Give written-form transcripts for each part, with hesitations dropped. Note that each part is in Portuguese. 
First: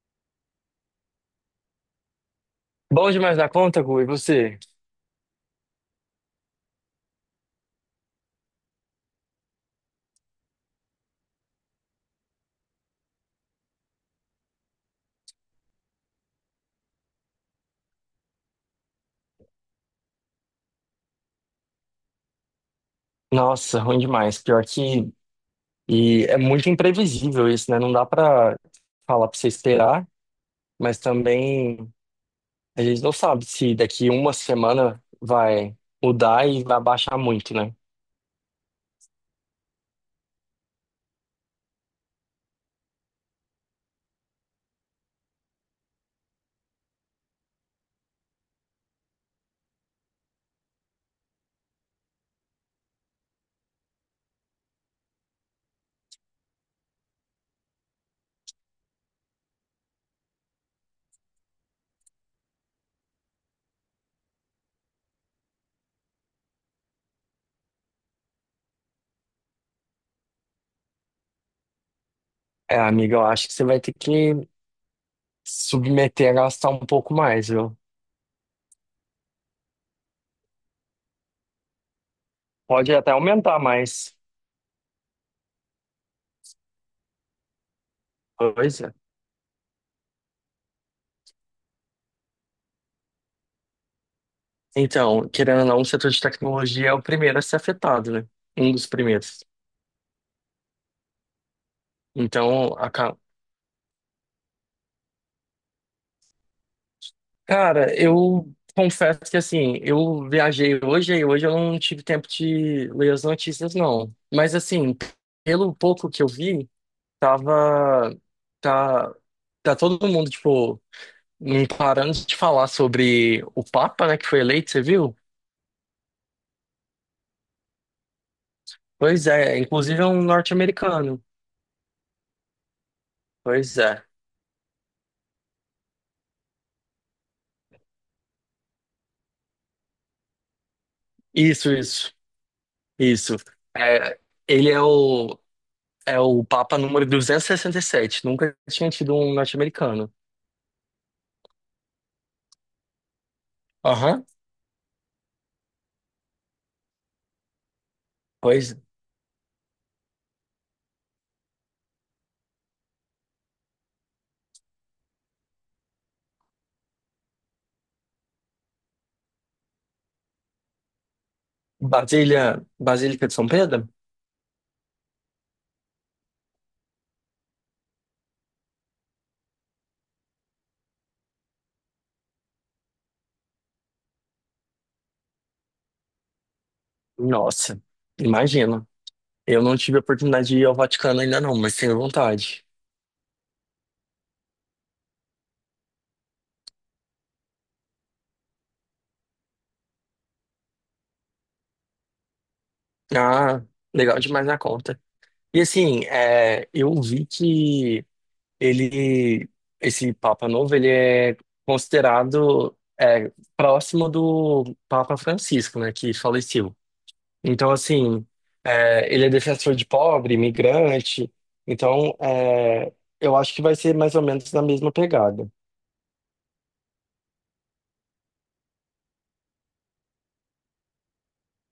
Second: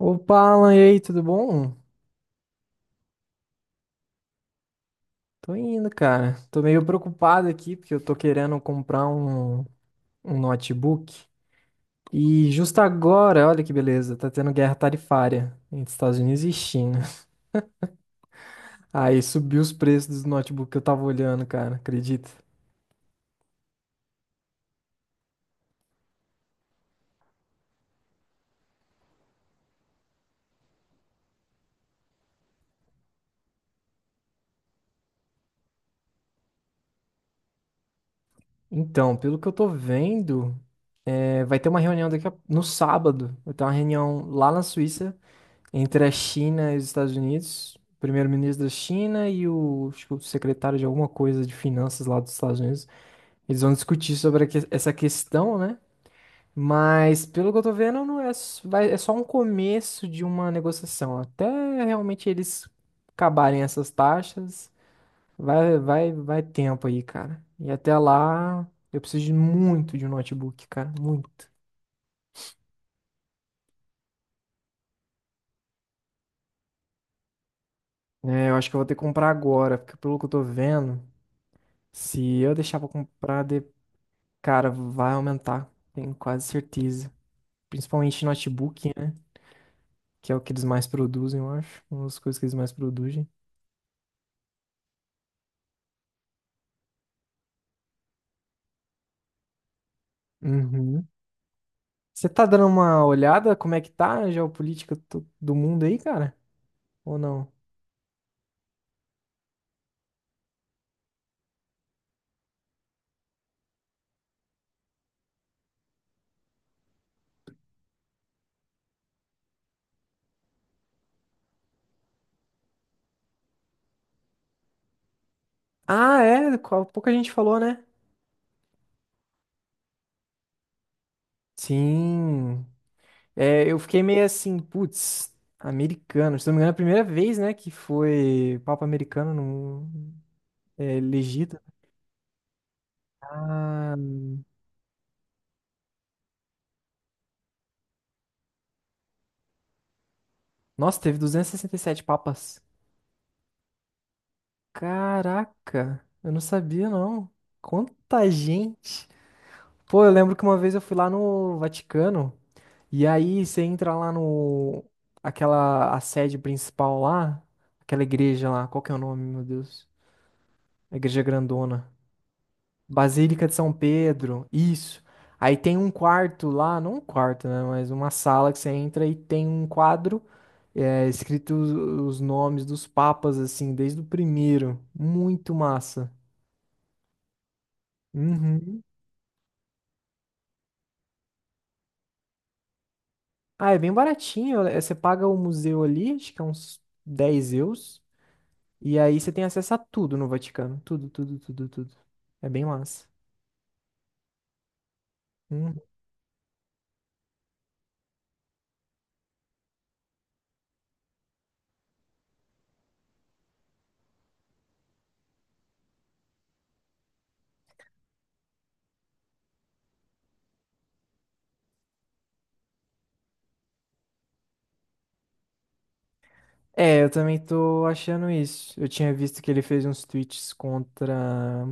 Opa, Alan, e aí, tudo bom? Bom demais da conta, Gu, e você? Tô indo, cara. Tô meio preocupado aqui porque eu tô querendo comprar um notebook. E justo agora, olha que beleza, tá tendo guerra tarifária entre Estados Unidos e China. Aí subiu os preços dos notebooks que eu tava olhando, cara, acredita? Nossa, ruim demais. Pior que. E é muito imprevisível isso, né? Não dá pra falar pra você esperar, mas também a gente não sabe se daqui uma semana vai mudar e vai baixar muito, né? Então, pelo que eu tô vendo, vai ter uma reunião daqui a... no sábado. Vai ter uma reunião lá na Suíça entre a China e os Estados Unidos, o primeiro-ministro da China e o, acho que o secretário de alguma coisa de finanças lá dos Estados Unidos, eles vão discutir sobre essa questão, né? Mas pelo que eu tô vendo, não é, é só um começo de uma negociação. Até realmente eles acabarem essas taxas, vai tempo aí, cara. E até lá, eu preciso de muito de um notebook, cara, muito. É, amiga, eu acho que você vai ter que submeter a gastar um pouco mais, viu? É, eu acho que eu vou ter que comprar agora, porque pelo que eu tô vendo, se eu deixar pra Pode até comprar. aumentar mais Cara, vai aumentar, tenho quase certeza. Principalmente notebook, coisa. né? Que é o que eles mais produzem, eu acho. Uma das coisas que eles mais produzem. Então, querendo ou não, o setor de tecnologia é o primeiro a ser afetado, né? Um dos primeiros. Uhum. Você tá dando Então, uma olhada como é que tá a geopolítica do mundo aí, cara? Ou não? cara, eu confesso que assim, eu viajei hoje e hoje eu não tive tempo de ler as notícias, não. Mas assim, pelo pouco que eu vi, tava. Tá, tá todo mundo, tipo, não parando de falar sobre o Papa, né, que foi eleito, você viu? Ah, é, qual pouca gente falou, né? Pois é, inclusive é um norte-americano. Sim. É, Pois eu fiquei é. meio assim, putz, americano. Se não me engano, é a primeira vez, né, que foi Papa americano no, elegido. Isso, isso, isso. Ah, É, ele é o, é o Papa número duzentos e sessenta e sete. Nunca tinha tido um norte-americano. nossa, teve 267 papas. Aham. Caraca, eu não sabia, não. Quanta Pois gente. Pô, eu lembro que uma vez eu fui lá no Vaticano e aí você entra lá no aquela a sede principal lá, aquela igreja lá, qual que é o nome, meu Deus? A igreja grandona. Basília, Basílica de São Basílica de São Pedro? Pedro. Isso. Aí tem um quarto lá, não um quarto, né, mas uma sala que você entra e tem um quadro escrito os nomes dos papas assim, desde o primeiro. Muito massa. Nossa, Uhum. imagino. Eu não tive a oportunidade de ir ao Vaticano ainda não, mas tenho vontade. Ah, é bem baratinho. Você paga o museu ali, acho que é uns 10 euros. E aí você tem acesso a tudo no Vaticano. Tudo, tudo, tudo, tudo. É bem massa. Ah, legal demais na conta. E Uhum. assim, eu vi que ele, esse Papa novo, ele é considerado próximo do Papa Francisco, né, que faleceu. Então, assim, ele é defensor de pobre, imigrante. Então, eu acho que vai ser mais ou menos na mesma pegada. É, eu também tô achando isso. Eu tinha visto que ele fez uns tweets contra.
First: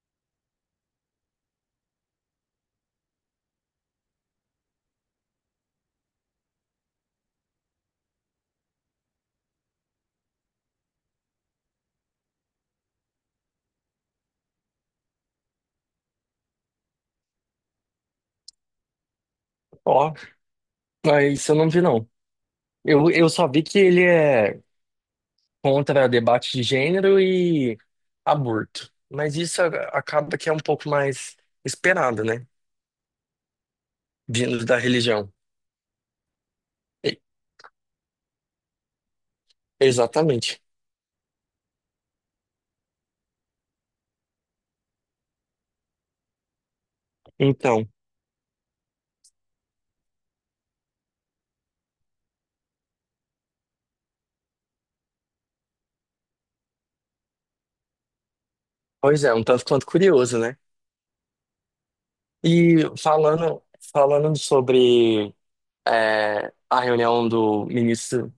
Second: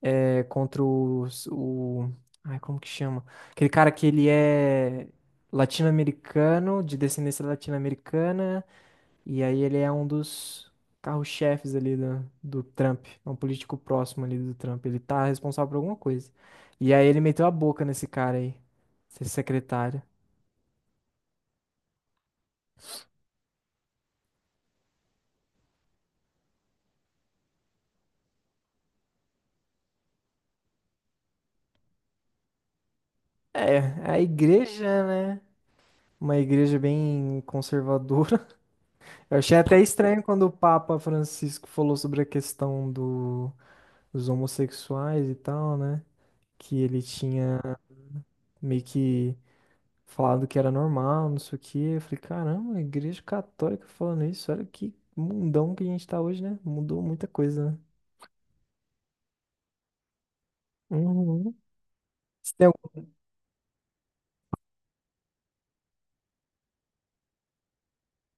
É, contra os, o. Ai, como que chama? Aquele cara que ele é latino-americano, de descendência latino-americana. E aí ele é um dos carro-chefes ali do Trump. É um político próximo ali do Trump. Ele tá responsável por alguma coisa. E aí ele meteu a boca nesse cara aí, esse secretário. Ó, ah, isso eu não vi, não. Eu só vi que ele é contra debate de gênero e aborto. Mas acaba que é um pouco mais esperado, né? É, é a Vindo da igreja, religião. né? Uma igreja E- bem conservadora. Eu achei até estranho quando o exatamente. Papa Francisco falou sobre a questão do, dos homossexuais e tal, né? Que ele tinha Então, meio que falado que era normal, não sei o quê. Eu falei, caramba, a igreja católica falando isso, olha que mundão que a gente tá hoje, né? Mudou muita coisa, né? pois é, um tanto quanto curioso, né? Uhum. Você tem E algum. Falando sobre a reunião do ministro.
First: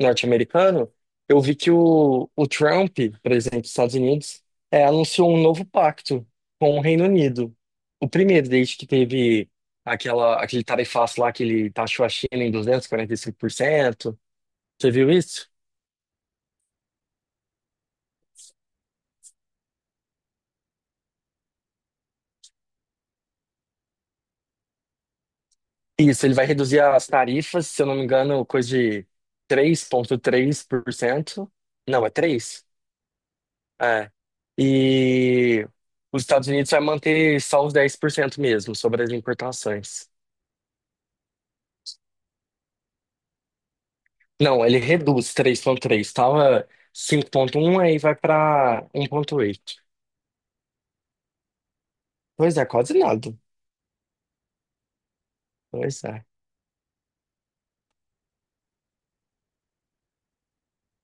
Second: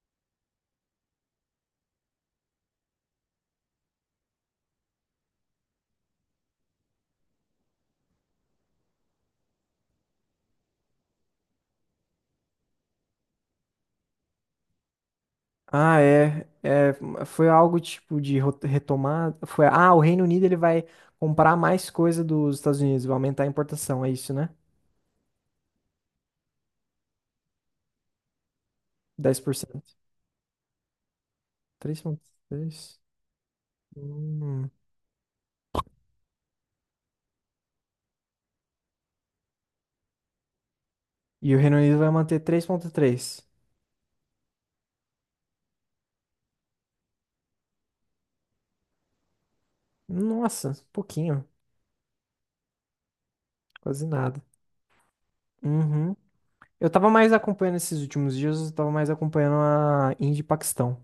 Norte-americano, eu vi que o Trump, presidente dos Estados Unidos, anunciou um novo pacto com o Reino Unido. O primeiro, desde que teve aquele tarifaço lá que ele taxou a China em duzentos e quarenta e cinco por cento. Você viu isso? Ah, é, é. Foi algo tipo de retomar. Foi, o Reino Unido ele vai comprar mais coisa dos Estados Unidos, vai aumentar a importação, é isso, né? Isso, ele vai reduzir as tarifas, se eu não me engano, coisa de 3,3%. Não, é 10%. três? É. 3,3. Hum. E os Estados Unidos vai manter só os 10% mesmo sobre as importações. E o Reino Unido vai manter três vírgula três. Não, ele reduz 3,3. Tava 5.1 aí vai pra 1.8. Nossa, pouquinho, Pois é, quase nada. quase nada. Pois Uhum. é. Eu tava mais acompanhando esses últimos dias, eu tava mais acompanhando a Índia e Paquistão.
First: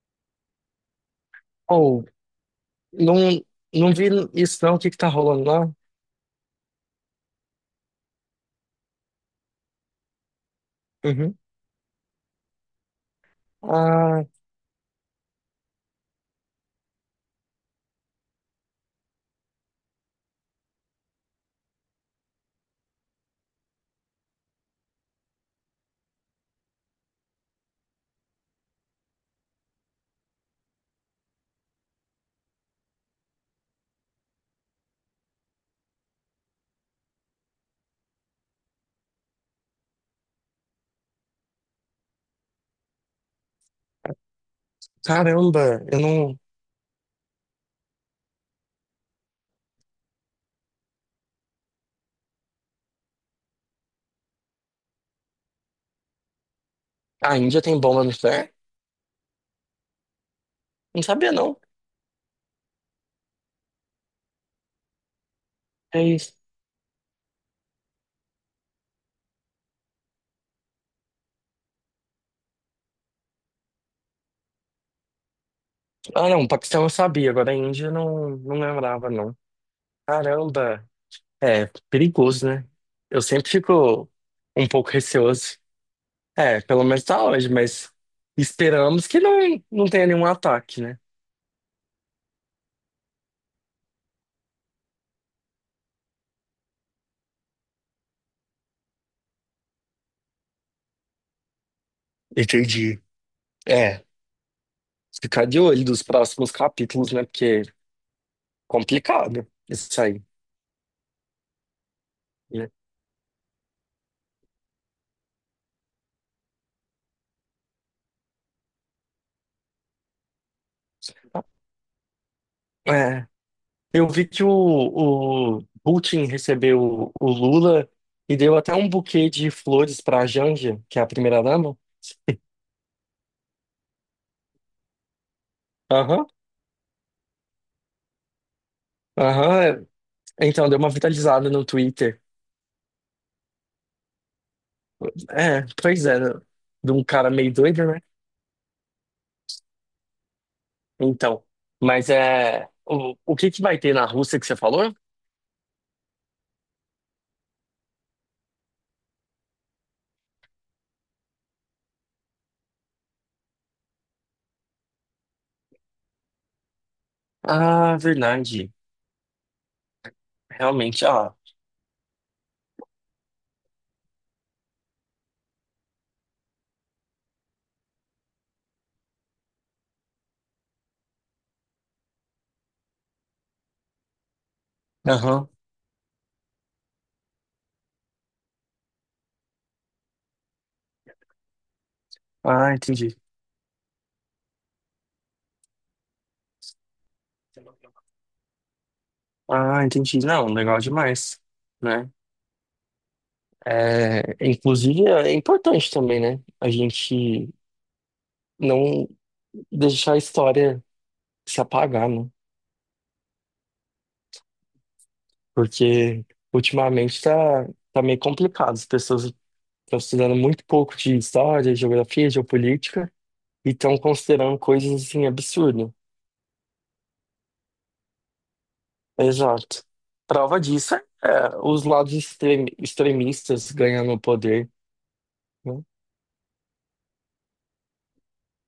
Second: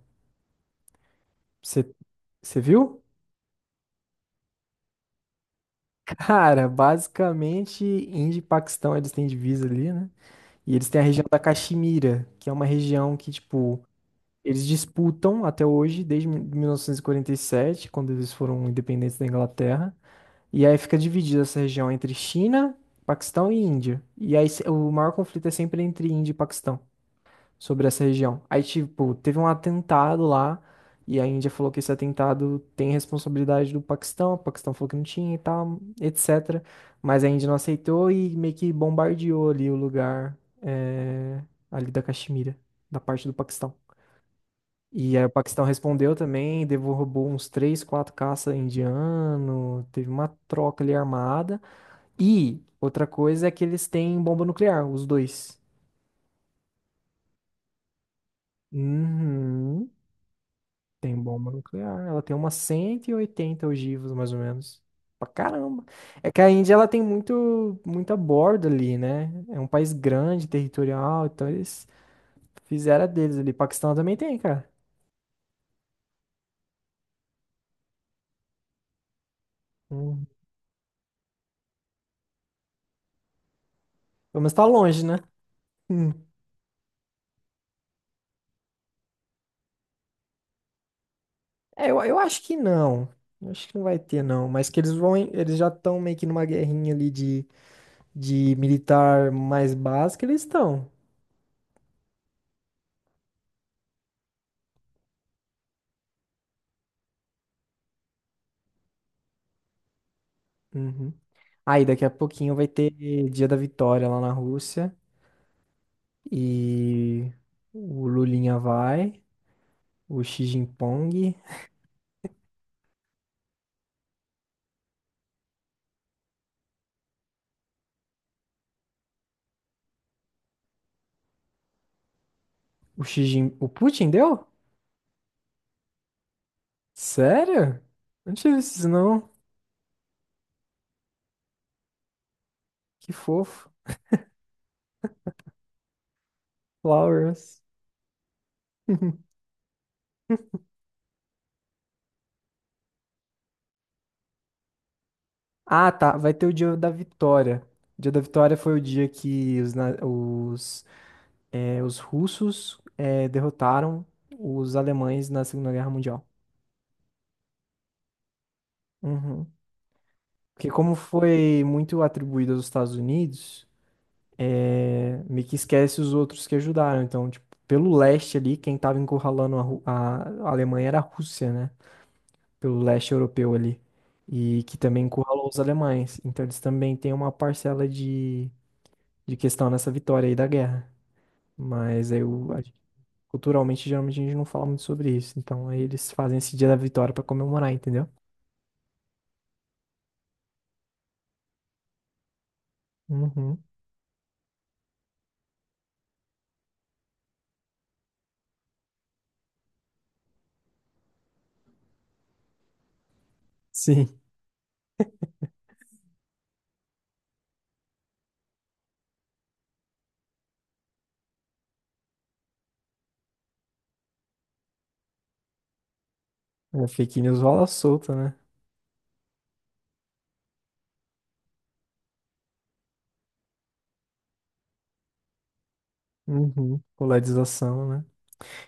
Você Ou, você viu? não, não vi isso não, o que que tá rolando lá? Cara, basicamente, Índia e Paquistão, eles têm divisa ali, né? E eles têm a região da Uhum. Caxemira, que é uma região que, tipo, Ah, eles disputam até hoje, desde 1947, quando eles foram independentes da Inglaterra. E aí fica dividida essa região entre China, Paquistão e Índia. E aí o maior conflito é sempre entre Índia e Paquistão sobre essa região. Aí, tipo, teve um atentado lá, e a Índia falou que esse atentado tem responsabilidade do Paquistão, o Paquistão falou que não tinha e tal, etc. Mas a Índia não aceitou e meio que bombardeou ali o lugar, eh, ali da Caxemira, da parte do Paquistão. E aí o Paquistão caramba, eu respondeu não... também, derrubou uns três, quatro caça indiano, teve uma troca ali armada. E outra coisa é que eles têm bomba nuclear, os dois. A Índia tem bomba nuclear? Uhum. Não Tem sabia, bomba não. nuclear. Ela tem umas 180 ogivas, mais ou menos. Pra caramba. É É isso. que a Índia, ela tem muito, muita borda ali, né? É um país grande, territorial, então eles fizeram a deles ali. Paquistão também tem, cara. Ah, não, o Paquistão eu sabia, agora a Índia não, não lembrava, não. Hum. Caramba, é perigoso, né? Eu sempre fico Pelo menos tá um pouco longe, né? receoso. Hum. É, pelo menos tá hoje, mas esperamos que não, não tenha nenhum ataque, né? É, eu acho que não. Eu acho que não vai ter, não. Mas que eles vão, eles já estão meio que numa guerrinha ali de militar mais básica, eles estão. Entendi. É, ficar de olho dos próximos capítulos, né? Porque é complicado isso aí, Uhum. Aí daqui a pouquinho vai né? ter Dia da Vitória lá na Rússia. E o Lulinha vai, o Xi Jinping, É, eu vi que o Putin recebeu o Lula e deu até um buquê de flores pra Janja, que é a primeira-dama. o Xi Jin... o Putin deu? Aham, Sério? Não tive isso não. aham. É. Então, deu uma vitalizada no Twitter. Que fofo. É, pois é, de um cara meio Flowers. doido, né? Então, mas é. O que que vai ter na Rússia que você falou? Ah, tá. Vai ter o dia da vitória. O dia da vitória foi o dia que os russos derrotaram os alemães na Segunda Guerra Mundial. Ah, verdade. Uhum. Porque como Realmente, ah. foi muito atribuído aos Estados Unidos, meio que esquece os outros que ajudaram. Então, tipo, pelo leste ali, quem tava encurralando a Alemanha era a Rússia, né? Pelo leste europeu ali. E que também encurralou Aham. os alemães. Então, eles também têm uma parcela de questão nessa vitória aí da guerra. Mas aí, Ah, entendi. culturalmente, geralmente a gente não fala muito sobre isso. Então, aí eles fazem esse dia da vitória pra comemorar, entendeu? Ah, entendi. Não, legal demais, né? Uhum. É, inclusive, é importante também, né? A gente não deixar a história se apagar, né? Sim. Porque ultimamente tá, tá meio complicado. As pessoas estão estudando muito pouco de história, geografia, geopolítica. E estão considerando coisas assim absurdas. A fake news rola solta, né? Exato. Prova disso é os lados extremistas ganhando o poder. Né? Uhum. Polarização, né?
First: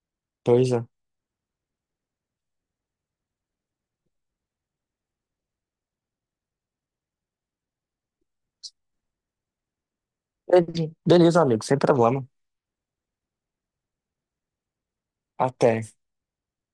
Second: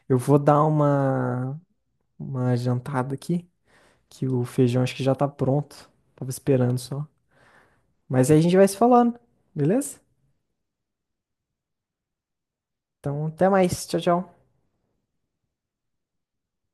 Eu vou dar Pois é. uma. Uma jantada aqui, que o feijão acho que já tá pronto. Tava esperando só. Mas aí a gente vai se falando, beleza? Beleza, amigo, sem problema. Então, até mais. Tchau, tchau. Até.